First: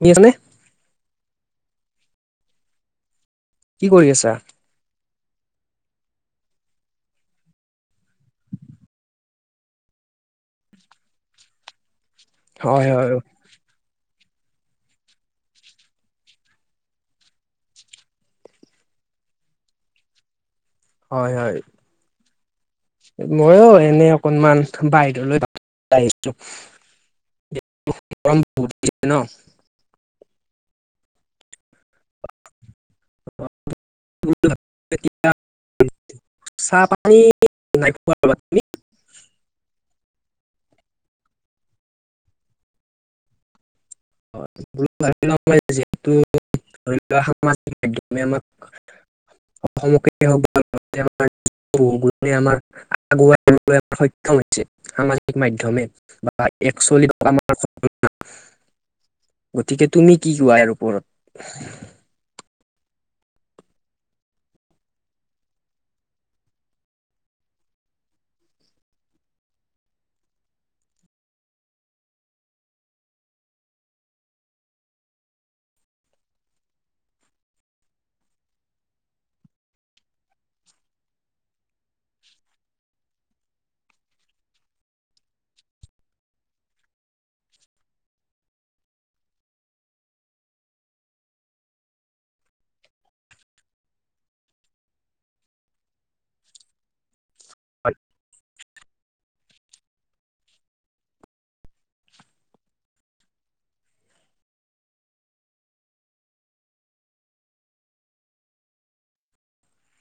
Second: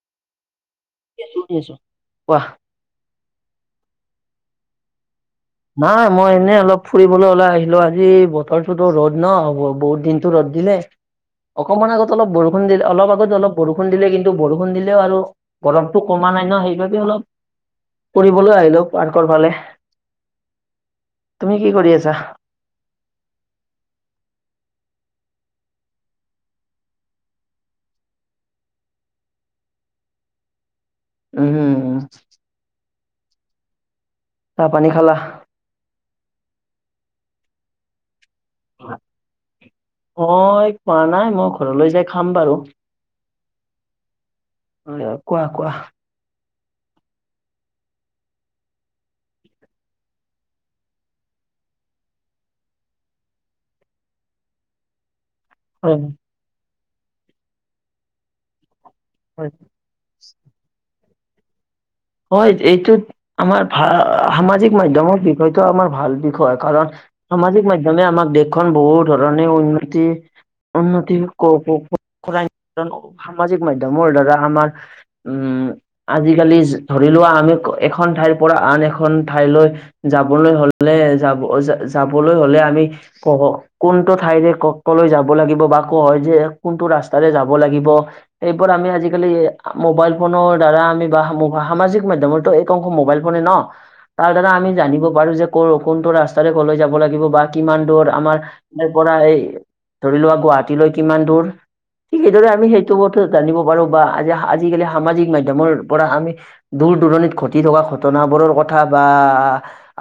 শুনি আছানে? আ শুনি আছো। কোৱা। কি কৰি আছা? নাই মই এনেই অলপ ফুৰিবলৈ ওলাই আহিলো আজি বতৰটোতো ৰ'দ নহ বহুত দিনতো ৰ'দ দিলে। অকণমান আগত অলপ বৰষুণ দিলে, হয় হয় অলপ আগত অলপ বৰষুণ দিলে। কিন্তু বৰষুণ দিলেও আৰু গৰমতটো কমা নাই ন সেইবাবে অলপ ফুৰিবলৈ আহিলো পাৰ্কৰ ফালে। তুমি কি কৰি আছা? মইও এনে অকনমান বাহিৰলৈ- আহিলো। [unintelligible] উম। [inaudible] [unintelligible] পানী খালা চাহ। [unintelligible] [unintelligible] হয়। মই খোৱা নাই মই ঘৰলৈ যাই খাম বাৰু। [unintelligible] ধৰি কোৱা কোৱা লোৱা সামাজিক মাধ্যমে আমাক। অসমকে হওঁক বা। [unintelligible] [unintelligible] সক্ষম হৈছে আমাৰ। মাধ্যমে হয় বা। [unintelligible] হয় গতিকে তুমি কি কোৱা ইয়াৰ ওপৰত। এইটো আমাৰ ভা সামাজিক মাধ্যমৰ বিষয়টো আমাৰ ভাল বিষয় কাৰণ সামা সামাজিক মাধ্যমে আমাক দেশখন বহু ধৰণে উন্নতি। উন্নতি [unintelligible] কৰাই সামাজিক মাধ্যমৰ দ্বাৰা আমাৰ উম। উম আজিকালি। ধৰি লোৱা আমি এখন ঠাইৰ পৰা আন এখন ঠাইলৈ যাবলৈ হ'লে যাব-যা। যাবলৈ হ'লে আমি ক-কোনটো ঠাইৰে ক-কলৈ যাব লাগিব বা কহেদি কোনটো। ৰাস্তাৰে যাব লাগিব এইবোৰ আমি আজিকালি মোবাইল ফোনৰ দ্বাৰা আমি বা সাম সামাজিক মাধ্যমৰটো এইটো অংশ মোবাইল ফোনে নহ। তাৰ দ্বাৰা আমি জানিব পাৰোঁ যে ক-কোনটো ৰাস্তাৰে ক'লৈ যাব লাগিব বা কিমান দূৰত আমাৰ। [unintelligible] পৰা এই ধৰি লোৱা গুৱাহাটীলৈ কিমান দূৰ। ঠিক সেইদৰে আমি সেইটো জানিব পাৰো বা আজি আজিকালি সামাজিক মাধ্যমৰ পৰা আমি। দূৰ দূৰণিত ঘটি থকা ঘটনাবোৰৰ কথা বা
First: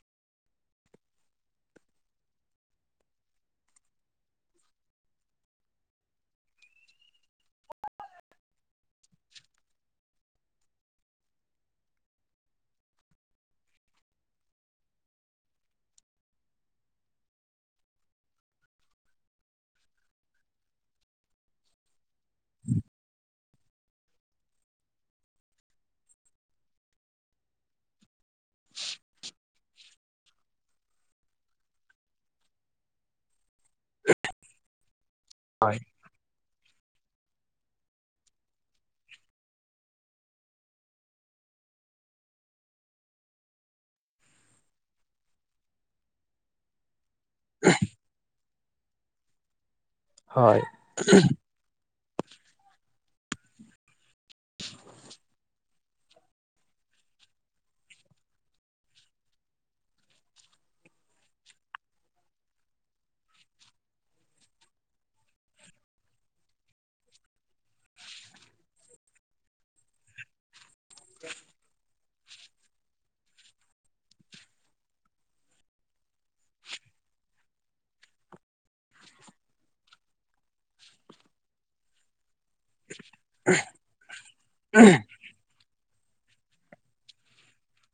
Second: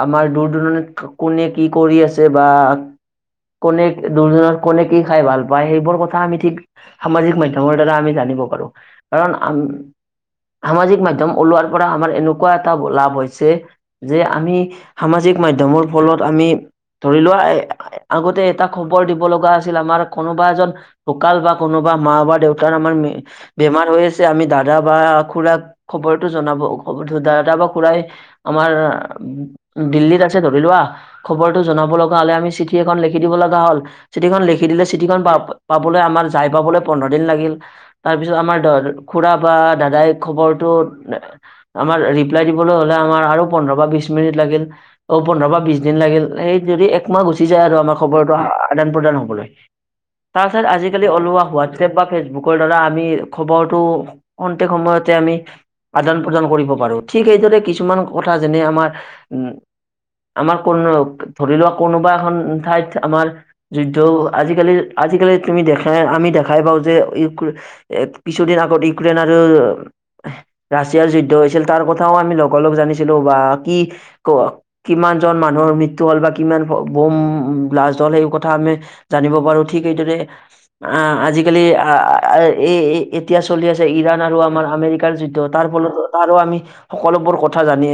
আমাৰ দূৰ দূৰণিত কোনে। কি কৰি আছে বা। কোনে দুৰ্জনৰ কোনে কি খাই ভাল পায় সেইবোৰ কথা আমি ঠিক সামাজিক মাধ্যমৰ দ্বাৰা আমি জানোঁ। জানিব পাৰোঁ কাৰণ আম সামাজিক মাধ্যম। ওলোৱাৰ পৰা আমাৰ এনেকুৱা এটা লাভ হৈছে যে আমি সামাজিক মাধমৰ ফলত আম মি ধৰি লোৱা আগতে এটা খবৰ দিব লগা আছিল আমাৰ কোনোবা এজন ঢুকাল। বা কোনোবা মা বা দেউতাৰ আমাৰ বেমাৰ হৈ আছে আমি দাদা বা খুৰাক। খবৰটো জনাব দাদা বা খুৰাই আমাৰ দিল্লীত আছে ধৰি লোৱা। খবৰটো জনাব লগা হ'লে আমি চিঠি এখন লিখি দিব লগা হল চিঠিখন লিখি দিলে চি চিটি হয় পাব-পাবলৈ আমাৰ যাই পাবলৈ। পোন্ধৰ দিন লাগিল তাৰপিছত আমাৰ ধৰ খুৰা বা দাদাই খবৰটো। আমাৰ ৰিপ্লাই দিবলৈ হ'লে আমাৰ আৰু পোন্ধৰ বা বিশ মিনিট লাগিল অহ পোন্ধৰ বা বিশ দিন। লাগিল সেই যদি একমাহ গুচি যায় আৰু আমাৰ খবৰটো আদান প্ৰদান হবলৈ। হয় তাৰপিছত আজিকালি ওলোৱা হোৱাটছএপ বা ফেচবুক। বুকৰ দ্বাৰা আমি খবৰটো খন্তেক সময়তে আমি। আদান প্ৰদান কৰিব পাৰোঁ ঠিক সেইদৰে কিছুমান কথা যেনে আমাৰ উম। আমাৰ কোনো ধৰি লোৱা কোনোবা এখন ঠাইত আমাৰ যুদ্ধ আজিকালি। আজিকালি তুমি দেখাই আমি দেখাই পাওঁ যে ইক্ৰ কিছুদিন আগত ইউক্ৰেইন আৰু। [unintelligible] ৰাছিয়াৰ যুদ্ধ হৈছিল তাৰ কথাও আমি লগা লগ জানিছিলো বা কি ক-কিমান জন মানুহ। মৃত্যু হ'ল বা কিমান বম ব্লাষ্ট হল সেই কথা আমি জানিব পাৰোঁ ঠিক এইদৰে। আহ-আজিকালি অহ এ-এতিয়া চলি আছে ইৰাণ আৰু আমাৰ আমেৰিকাৰ যু তাৰ ফলতো তাৰো আমি সকলোবোৰ কথা জানি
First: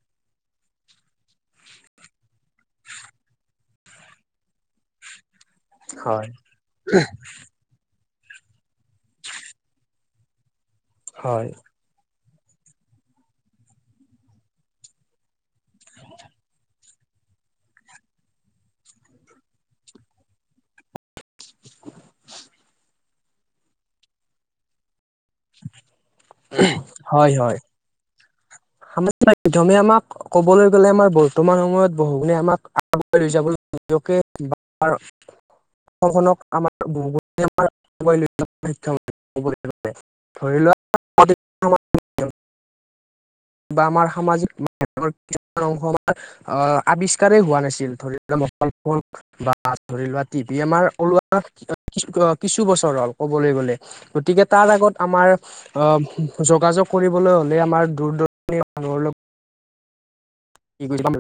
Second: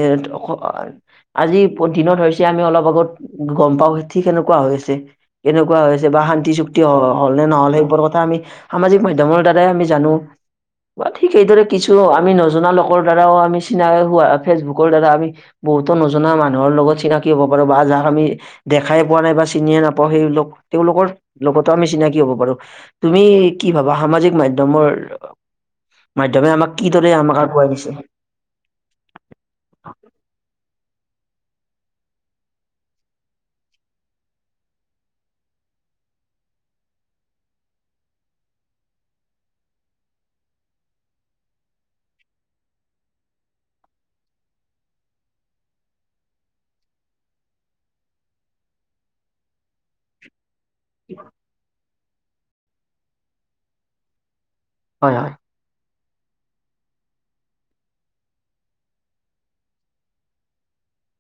আজি দিনত হৈছে। আমি অলপ আগত গম পাওঁ ঠিক সেনেকুৱা হৈ আছে। এনেকুৱা হয় হৈছে বা হয় শান্তি চুক্তি হ-হ'ল নে নহ'ল সেইবোৰ ক আমি সামাজিক মাধ্যমৰ দ্বাৰাই আমি জানোঁ ঠিক হয় এইদৰে কিছু আম আমি নজনা লোকৰ দ্বাৰাও আমি চিনাই হোৱা ফেচবুকৰ দ্বাৰা আমি বহুতো নজনা মানুহৰ লগত চিনাক কি হ'ব পাৰো বা যাক আমি দেখাই পোৱা নাই বা চিনিয়ে নাপাওঁ সেইবলোক তেওঁলোকৰ লগতো আমি চিনাকি হব পাৰোঁ, তুমি কি ভাবা সামাজিক মাধ্যমৰ [unintelligible] তো আমাক আগুৱাই দিছে। সামাজিক মাধ্যমে আমাক, ক'বলৈ গ'লে আমাৰ ব বৰ্তমান সময়ত বহুগুণে আমাক আগ লৈ যাবকে [unintelligible] অসমখনক আমাৰ [unintelligible] ধৰি লোৱা [unintelligible] বা আমাৰ সামাজিক ম কিছুমান অংশ আমাৰ আহ আৱিষ্কাৰেই হোৱা নাছিল ধৰি [unintelligible] হা ধৰি লোৱা টিভি আমাৰ ওলোৱা কি কিছু বছৰ হ'ল ক'বলৈ গ'লে গতিকে তাৰ আগত হয় আমাৰ, হয় অ', যোগাযোগ কৰিবলৈ হ'লে আমাৰ দূৰ দৰ [unintelligible]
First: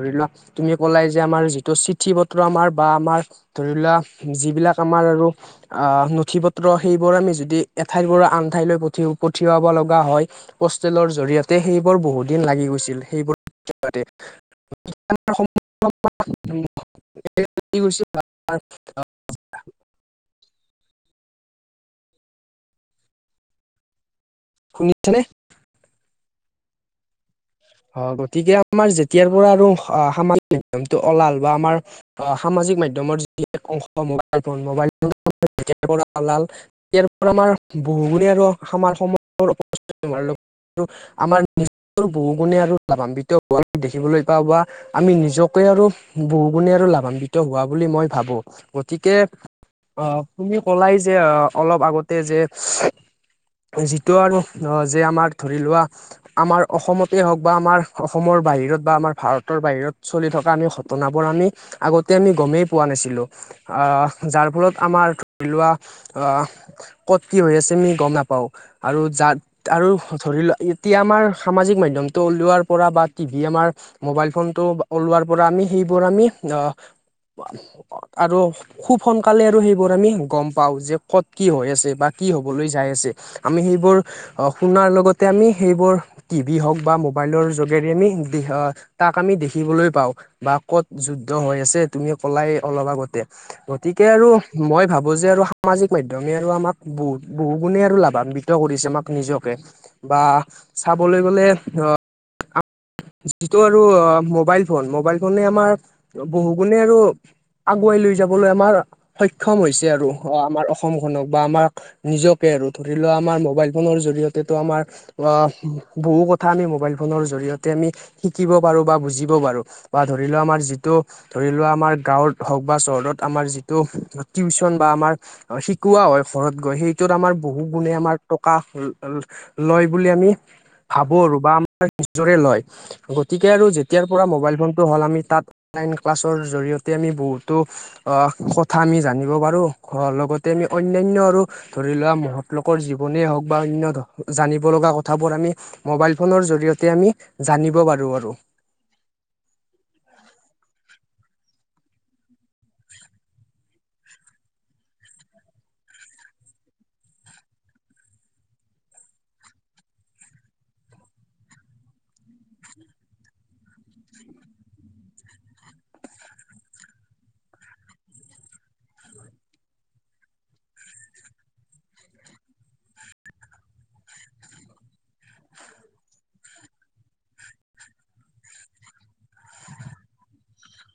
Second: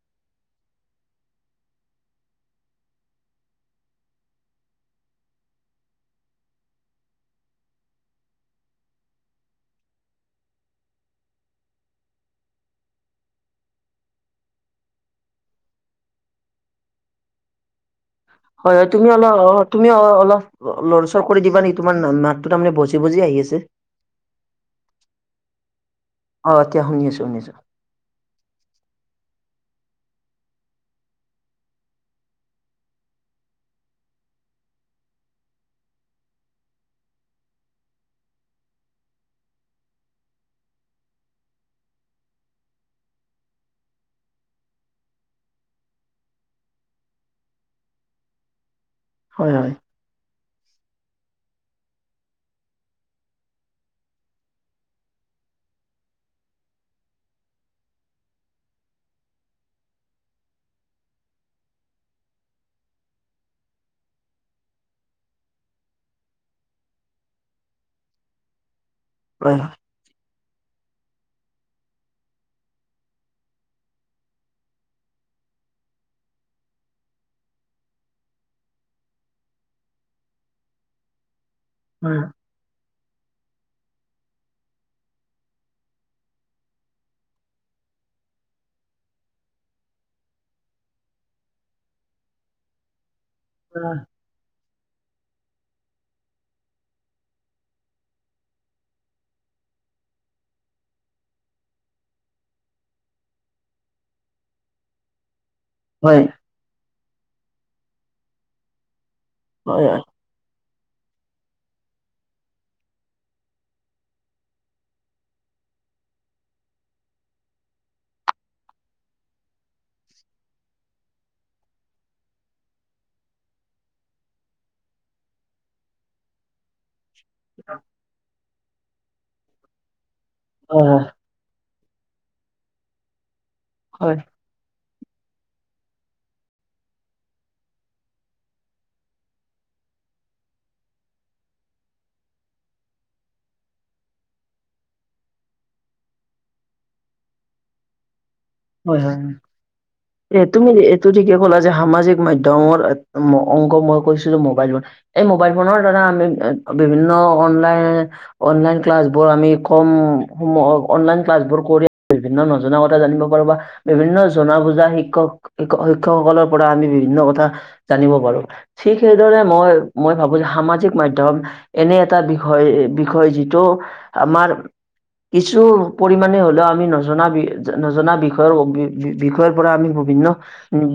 ধৰি লোৱা তুমি ক'লাই যে আমাৰ যিটো চিঠি পত্ৰ আমাৰ বা আমাৰ ধৰি লোৱা যিবিলাক আমাৰ আৰু অ', নথি পত্ৰ সেইবোৰ আমি যদি এঠাইৰ পৰা আনঠাইলৈ পঠিও পঠিয়াব লগা হয়, পষ্টেলৰ জৰিয়তে, সেইবোৰ বহুত দিন লাগি গৈছিল সেইবোৰ জ [unintelligible] হয় হয় তুমি অলপ, অ', তুমি অ অলপ লৰচৰ কৰি দিবা নেকি, তোমাৰ মাতটো তাৰমানে ভজি বজি আহি আছে শুনিছেনে? অ', এতিয়া শুনি আছোঁ, শুনিছোঁ। হয়, গতিকে আমাৰ যেতিয়াৰ পৰা আৰু সামাজিক নমটো ওলাল বা আমাৰ অ সাজ সাজ মাধ্যমৰ যি অংশ মবাইল ফ মাইল ফল ইয়াৰ পৰা আমাৰ বহুু আৰু আমাৰ সময় আমাৰ নিজৰ বহু [unintelligible] গুণে আৰু লাভান্বিত হোৱা আমি দেখিবলৈ পাওঁ বা আমি নিজকে আৰু বহু গুণে আৰু লাভান্বিত হোৱা বুলি মই ভাবোঁ, গতিকে হয় হয় আ তুমি কলাই যে অলপ আগতে যে যিটো আৰু যে আমাৰ ধৰি লোৱা আমাৰ অসমত ই হওঁক বা আমাৰ অসমৰ বাহিৰত বা আমাৰ ভাৰতৰ বাহিৰত চলি থকা আমি ঘটনাবোৰ আমি আগত তে আমি গমেই পোৱা নাছিলোঁ, যাৰ ফলত আমাৰ ধৰি লোৱা ক'ত কি হৈ আছে আমি গম নাপাওঁ আৰু য হয় আৰু ধৰি লোৱা এতিয়া আমাৰ সামাজিক মাধ্যম মাধ্যমটো ওলোৱাৰ পৰা বা টিভি আমাৰ মবাইল ফোনটো ওলোৱাৰ পৰা আমি সেইবোৰ আমি আৰু খুব সোনকালে আৰু সেইবোৰ আমি গম পাও যে ক'ত কি হৈ আছে বা হয় কি হ'বলৈ যাই আছে। আমি সেইবোৰ, শুনাৰ লগতে আমি সেইবোৰ টিভি হওক বা মোবাইলৰ যোগেৰে আমি তাক আমি দেখিবলৈ পাওঁ, বা ক'ত যুদ্ধ হৈ আছে তুমি কলাই অলপ আগতে, হয় গতিকে আৰু মই ভাবো যে আৰু সামাজিক মাধ্যমে আৰু আমাক বহুত বহু গুণে আৰু লাভান্বিত কৰিছে আমাক নিজকে। বা চাবলৈ গ'লে অ', যিটো আৰু মোবাইল ফোন, মোবাইল ফনে আমাৰ হয় বহু গুণে আৰু আগুৱাই লৈ যাবলৈ আমাৰ সক্ষম হয় হৈছে হয় আৰু অ', আমাৰ অসম অসমখনক বা আমাক নিজকে আৰু ধৰি লোৱা আমাৰ মবাইল ফোনৰ জৰিয়তেো আমাৰ অ' বহু কথা কথা আমি ম'বাইল ফোনৰ জৰিয়তে আমি শিকিব পাৰোঁ বা বুজিব পাৰোঁ বা ধৰিলো আমাৰ যিটো ধৰি লোৱা আমাৰ গাঁৱত হওক বা চহৰত আমাৰ যিটো টিউশচন বা আমাৰ শিকোৱা হয় ঘৰত গৈ, সেইটোত আমাৰ বহু গুণে আমাৰ টকা লয় বুলি আমি অ'। ভাবো আৰু বা আমাৰ নিজৰে লয়, গতিকে আৰু যেতিয়াৰ হয় পৰা মোবাইল ফোনটো হ'ল আমি তাত অনলাইন ক্লাছৰ জৰিয়তে আমি বহুতো কথা আমি জানিব পাৰোঁ লগতে আমি অন্যান্য আৰু ধৰি লোৱা মহত লোকৰ জীৱনে হওক বা অন্য জানিব লগা কথাবোৰ আমি মবাইল ফোনৰ জৰিয়তে আমি জানিব পাৰো আৰু। হয় হয়। এ তুমি এইটো ঠিকে কলা যে সামাজিক মধ্যমৰ অংগ মই কৈছিলো মোবাইল ফ এই মোবাইল ফোনৰ দ্বাৰা আমি বিভিন্ন অনলাইন অনলাইন ক্লাছ বোৰ আমি কম উ অনলাইন ক্লাছ বোৰ কৰি বিভিন্ন নজনা কথা জানিব বা বিভিন্ন জনা বুজা শিক্ষক শিক্ষকসকলৰ পৰা আমি বিভিন্ন কথা জানিব পাৰো। ঠিক সেইদৰে মই-মই ভাবো যে সামাজিক মাধ্যম এনে এটা বিষয়-বিষয় যিটো আমাৰ কিছু পৰিমাণে হ'লেও আমি নজনা -ন বিষয়ৰ -বি -বিষয়ৰ পৰা আমি বিভিন্ন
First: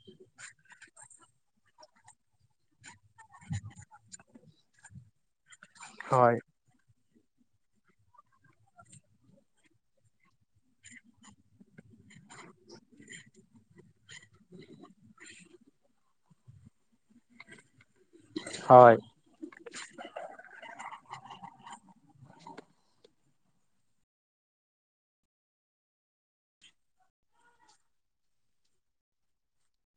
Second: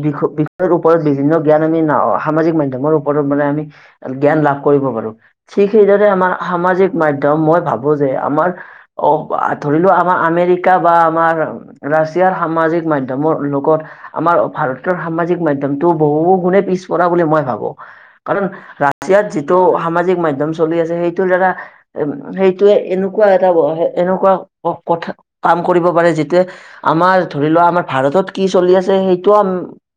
বি-বিষয়ৰ ওপৰত বিভিন্ন জ্ঞান আমি ন সামাজিক মাধ্যমৰ ওপৰত মানে আমি জ্ঞান লাভ কৰিব পাৰো, ঠিক সেইদৰে আমাৰ হয় সমা মাধ্যম মই ভাবো যে, আমাৰ অ ধৰিলোৱা আমাৰ আমেৰিকা বা আমাৰ ৰাছিয়াৰ সামাজিক মাধ্যমৰ লগত আমাৰ ভাৰতৰ সামাজিক মাধ্যমতটো বহু গুণে পিছ পৰা বুলি মই ভাবো, কাৰণ হয় ৰাছিয়াত যিটো সাজিক মাধম চলি আছে সেইটোৰ দ্বাৰা, উ সেইটোৱে এনেকুৱা এটা এনেকুৱা কথা কাম কৰিব পাৰে যিত আমাৰ ধৰি লোৱা আমাৰ ভাৰতত কি চলি আছে, সেইটোও আম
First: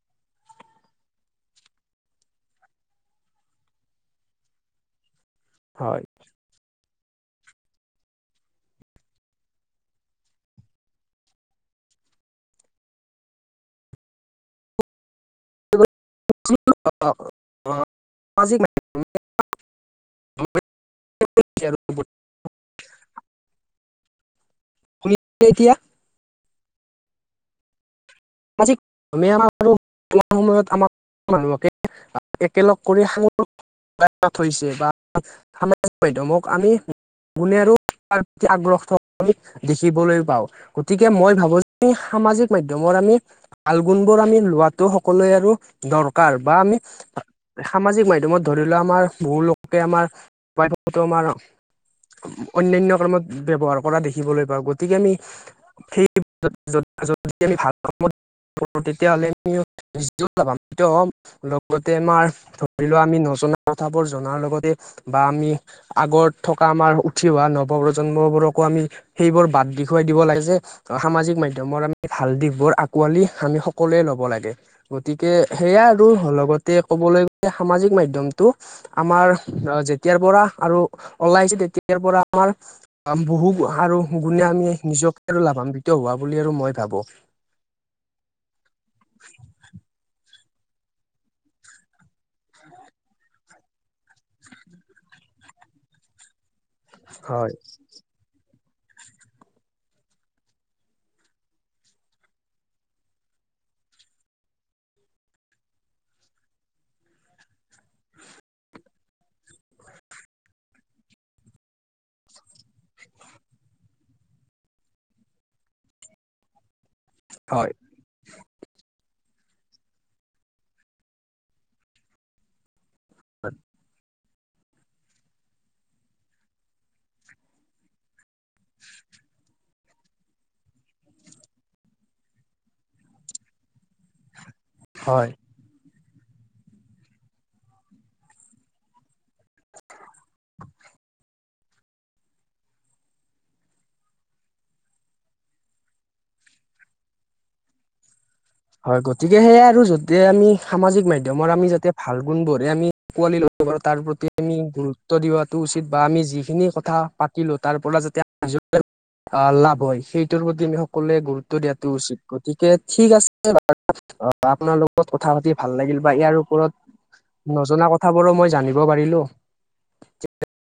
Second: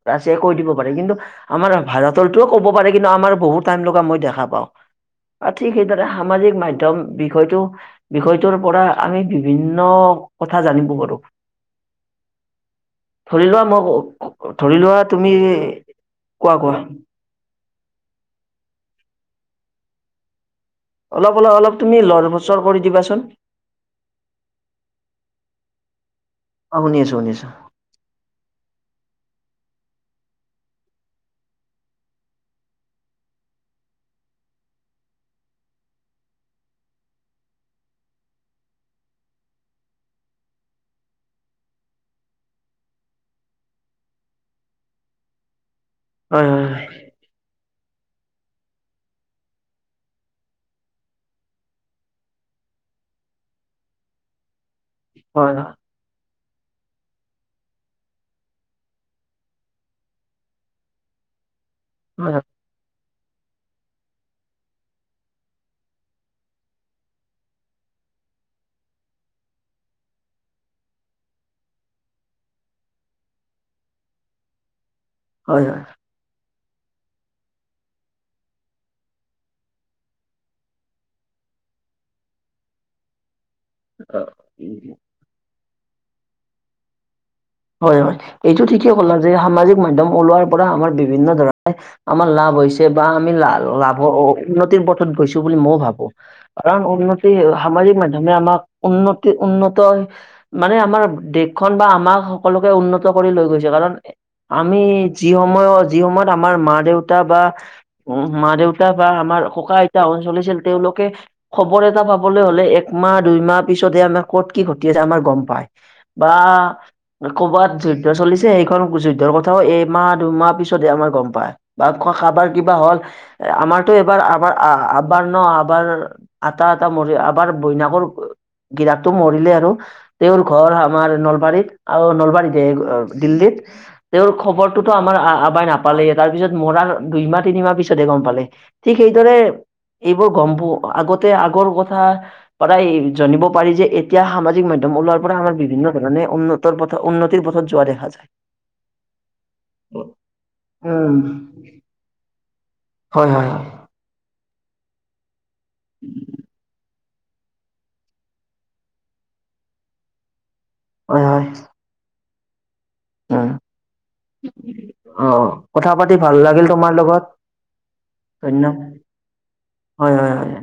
ৰাছিয়াই কৈ দিব পাৰে কিন্তু আমাৰ ভাৰতৰটোও ক'ব পাৰে কিন্তু আমাৰ বহুত টাইম লগা মই দেখা পাওঁ। আৰু ঠিক হয় সেইদৰে সামাজিক মাধ্যয়ম বিষয়টো- বিষয়টোৰ পৰা আমি বিভিন্ন কথা জানিব পাৰো। ধৰি লোৱা মই, ধৰি লোৱা তুমি কোৱা কোৱা [unintelligible] অলপ অলপ অলপ তুমি লৰ-চৰ কৰি দিবাচোন। [unintelligible] এতিয়া অ শুনি আছো, শুনি আছো। [unintelligible] [unintelligible] একেলগ কৰি সাঙুৰ থৈছে বা- মাধ্যয়মক আমি গুণ আৰু ত প্ৰতি আগ্ৰস- আমি দেখিবলৈ পাওঁ, গতিকে মই ভাবো যে সামাজিক মাধ্যয়মৰ আমি ভালগুণবোৰ আমি লোৱাতো সকলোৱে আৰু দৰকাৰ হয় বা হয় আমি হয় সামাজিক মাধ্যমত ধৰি লোৱা আমাৰ বহু লোকে আমাৰো আমাৰ অন্নান্য কামত ব ব্যৱহাৰ কৰা দেখিবলৈ পাওঁ গ গতিকে আমি হয় হয় সেই যদি- আমি ভাল [unintelligible] গোটেই আমাৰ [unintelligible] আমি নজনা কথাবোৰ জনাৰ লগতে বা আমি আগত থকা আমাৰ উঠি অহা নৱ প্ৰজন্মবোৰকো আমি সেইবোৰ বাদ দেখুৱাই দিব লাগে যে, সামাজিক মাধ্যমৰ আমি ভাল দিশ বোৰ আকোৱালি আমি সকলোৱে ল'ব লাগে, গতিকে হয় হয় সেয়া আৰু লগত তে ক'বলৈ গ'লে সামাজিক মাধ্যমটো আমাৰ যেতিয়াৰ পৰা আৰু ওলাইছে তেতিয়াৰ পৰা আমাৰ বহু আৰু গুণে আমি নিজকে আৰু লাভান্বিত হোৱা বুলি আৰু মই ভাবো। হয় হয় এইটো ঠিকেই কলা যে সামাজিক মাধ্যম ওলোৱাৰ পৰা আমাৰ বিভিন্ন ধৰণে আমাৰ লাভ হৈছে বা আমি লা-লাভৰ উন্নতিৰ পথত গৈছো বুলি ম ভাবো, কাৰণ হয় সামাজিক মাধমে আমাক উন্নতি-উন্নত মানে আমাৰ দেশখন বা আমাৰ সকলোকে উন্নত কৰি লৈ গৈছে, কাৰণ আমি যি সময়ত, যি সময়ত আমাৰ মা দেউতা বা মা দেউতা বা আমাৰ ককা-আইতাহন চলিছিল তেওঁলোকে খবৰ এটা পাবলৈ হ'লে একমাহ দুইমাহ পিছতে আমাক ক'ত কি ঘটি আছে আমাৰ গম পায়, বা কবাত হয় যদ্ধ চলি সেইখন যুদ্ধৰ কথাও এইমাহ দুমাহ পিছতে আমাৰ গম পায়, বা কবৰ কিবা হ'ল আমাৰটো এবাৰ আমাৰ আবাৰ ন' আবাৰ আটা আটা মৰি আবাৰ বৈনাকৰ গিৰাকটো মৰিলে আৰু। তেওঁৰ ঘৰ আমাৰ নলবাৰীত। আৰু নলবাৰীতে দিল্লীত, তেওঁৰ খবৰটোতো আমাৰ হয় আবাই নাপ গম পালে, তাৰ পিছত মৰাৰ দুইমাহ তিনিমাহ পিছতেহ গম পালে। ঠিক সেইদৰে এইবোৰ গম পু আগতে আগৰ কথা পাৰায় জানিব পাৰি যে এতিয়া সামাজিক মাধ্যম ওলোৱাৰ পৰা আমাৰ বিভিন্ন ধৰণে উন্নতৰ পথ উন্নতিৰ পথত যোৱা দেখা যায়। হয়। গতিকে সেয়াই আৰু য'তে আমি সামাজিক উম মাধ্যমৰ আমি যাতে ভাল গুণবোৰে আমি হয় কোৱালি হয় তাৰ প্ৰতি আমি গুৰুত্ব দিয়টো উচিত বা আমি যিখিনি কথা পাতিলোঁ তাৰ পৰা যাতে লাভ হয়, সেইটোৰ প্ৰতি দিন সকলোৱলে হয় হয় গুৰুত্ব দিয়াটো উচিত গতিকে ঠিক আছে হয় অ' আপোনাৰ লগত উম অ কথা পাতি ভাল কথা লাগিল বা পাতি ভাল ইয়াৰ লাগিল তোমাৰ লগত ওপৰত নজনা কথাবোৰো মই ধন্য জানিব পাৰিলোঁ। হয় হয় হয়।